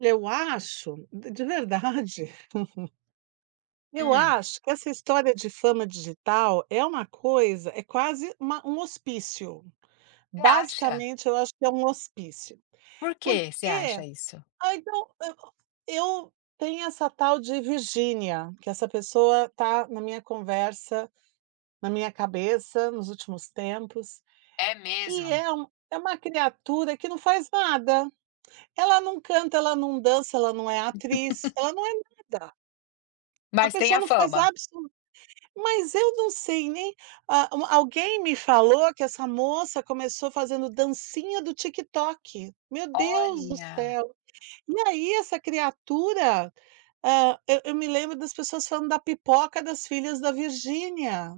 Eu acho d de verdade Eu Hum. acho que essa história de fama digital é uma coisa é quase uma um hospício. Você acha? Basicamente, eu acho que é um hospício, Por que você porque acha isso? ah, então eu eu tem essa tal de Virginia, que essa pessoa está na minha conversa, na minha cabeça nos últimos tempos, É que mesmo? é um é uma criatura que não faz nada. Ela não canta, ela não dança, ela não é atriz, ela não é nada. A Mas tem pessoa a não faz fama. absolu mas eu não sei nem ah, alguém me falou que essa moça começou fazendo dancinha do TikTok. Meu Deus do Olha. céu! E aí essa criatura, ah, eu eu me lembro das pessoas falando da pipoca das filhas da Virginia.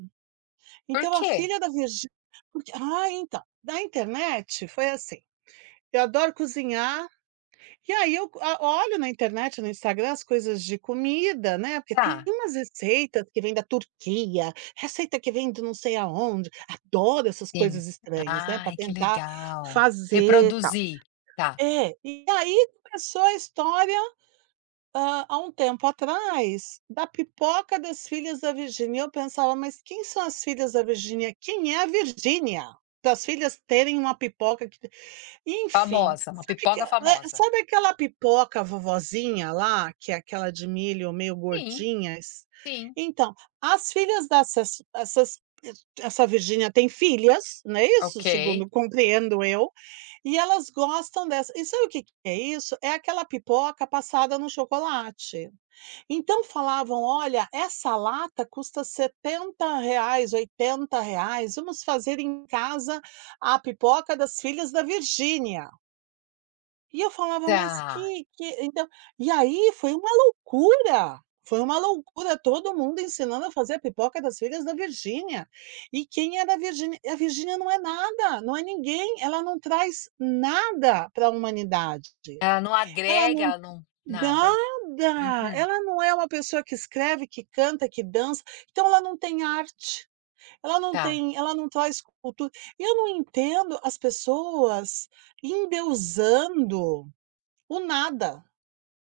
Por Então a quê? filha da Virgi porque ah, então, na internet foi assim, eu adoro cozinhar e aí eu go olho na internet, no Instagram, as coisas de comida, né, porque tem Tá. umas receitas que vêm da Turquia, receita que vêm de não sei aonde, adoro essas Sim. coisas estranhas, né, para Ai, que tentar legal. fazer, tal. Reproduzir, tá. É, e aí começou a história, ah, há um tempo atrás da pipoca das filhas da Virginia, e eu pensava: "Mas quem são as filhas da Virginia? Quem é a Virginia? Para as filhas terem uma pipoca que" enfim, Famosa, uma sabe que pipoca eh, famosa. sabe aquela pipoca vovozinha lá, que é aquela de milho meio Sim. gordinhas? Sim. Então, as filhas dessas essas essa Virginia tem filhas, não é isso? Ok. Segundo compreendo eu, e elas gostam dessa e sabe o que que é isso? É aquela pipoca passada no chocolate. Então falavam: "Olha, essa lata custa R$70, R$80. Vamos fazer em casa a pipoca das filhas da Virginia". E eu falava: "Mas Tá que que" então e aí foi uma loucura. Foi uma loucura, todo mundo ensinando a fazer a pipoca das filhas da Virginia. E quem era a Virginia? E a Virginia não é nada, não é ninguém, ela não traz nada para humanidade. Ela não Ela agrega, não ela não nada. nada! Uhum. Ela não é uma pessoa que escreve, que canta, que dança, então ela não tem arte, ela não Tá. tem ela não traz cultura. E eu não entendo as pessoas endeusando o nada.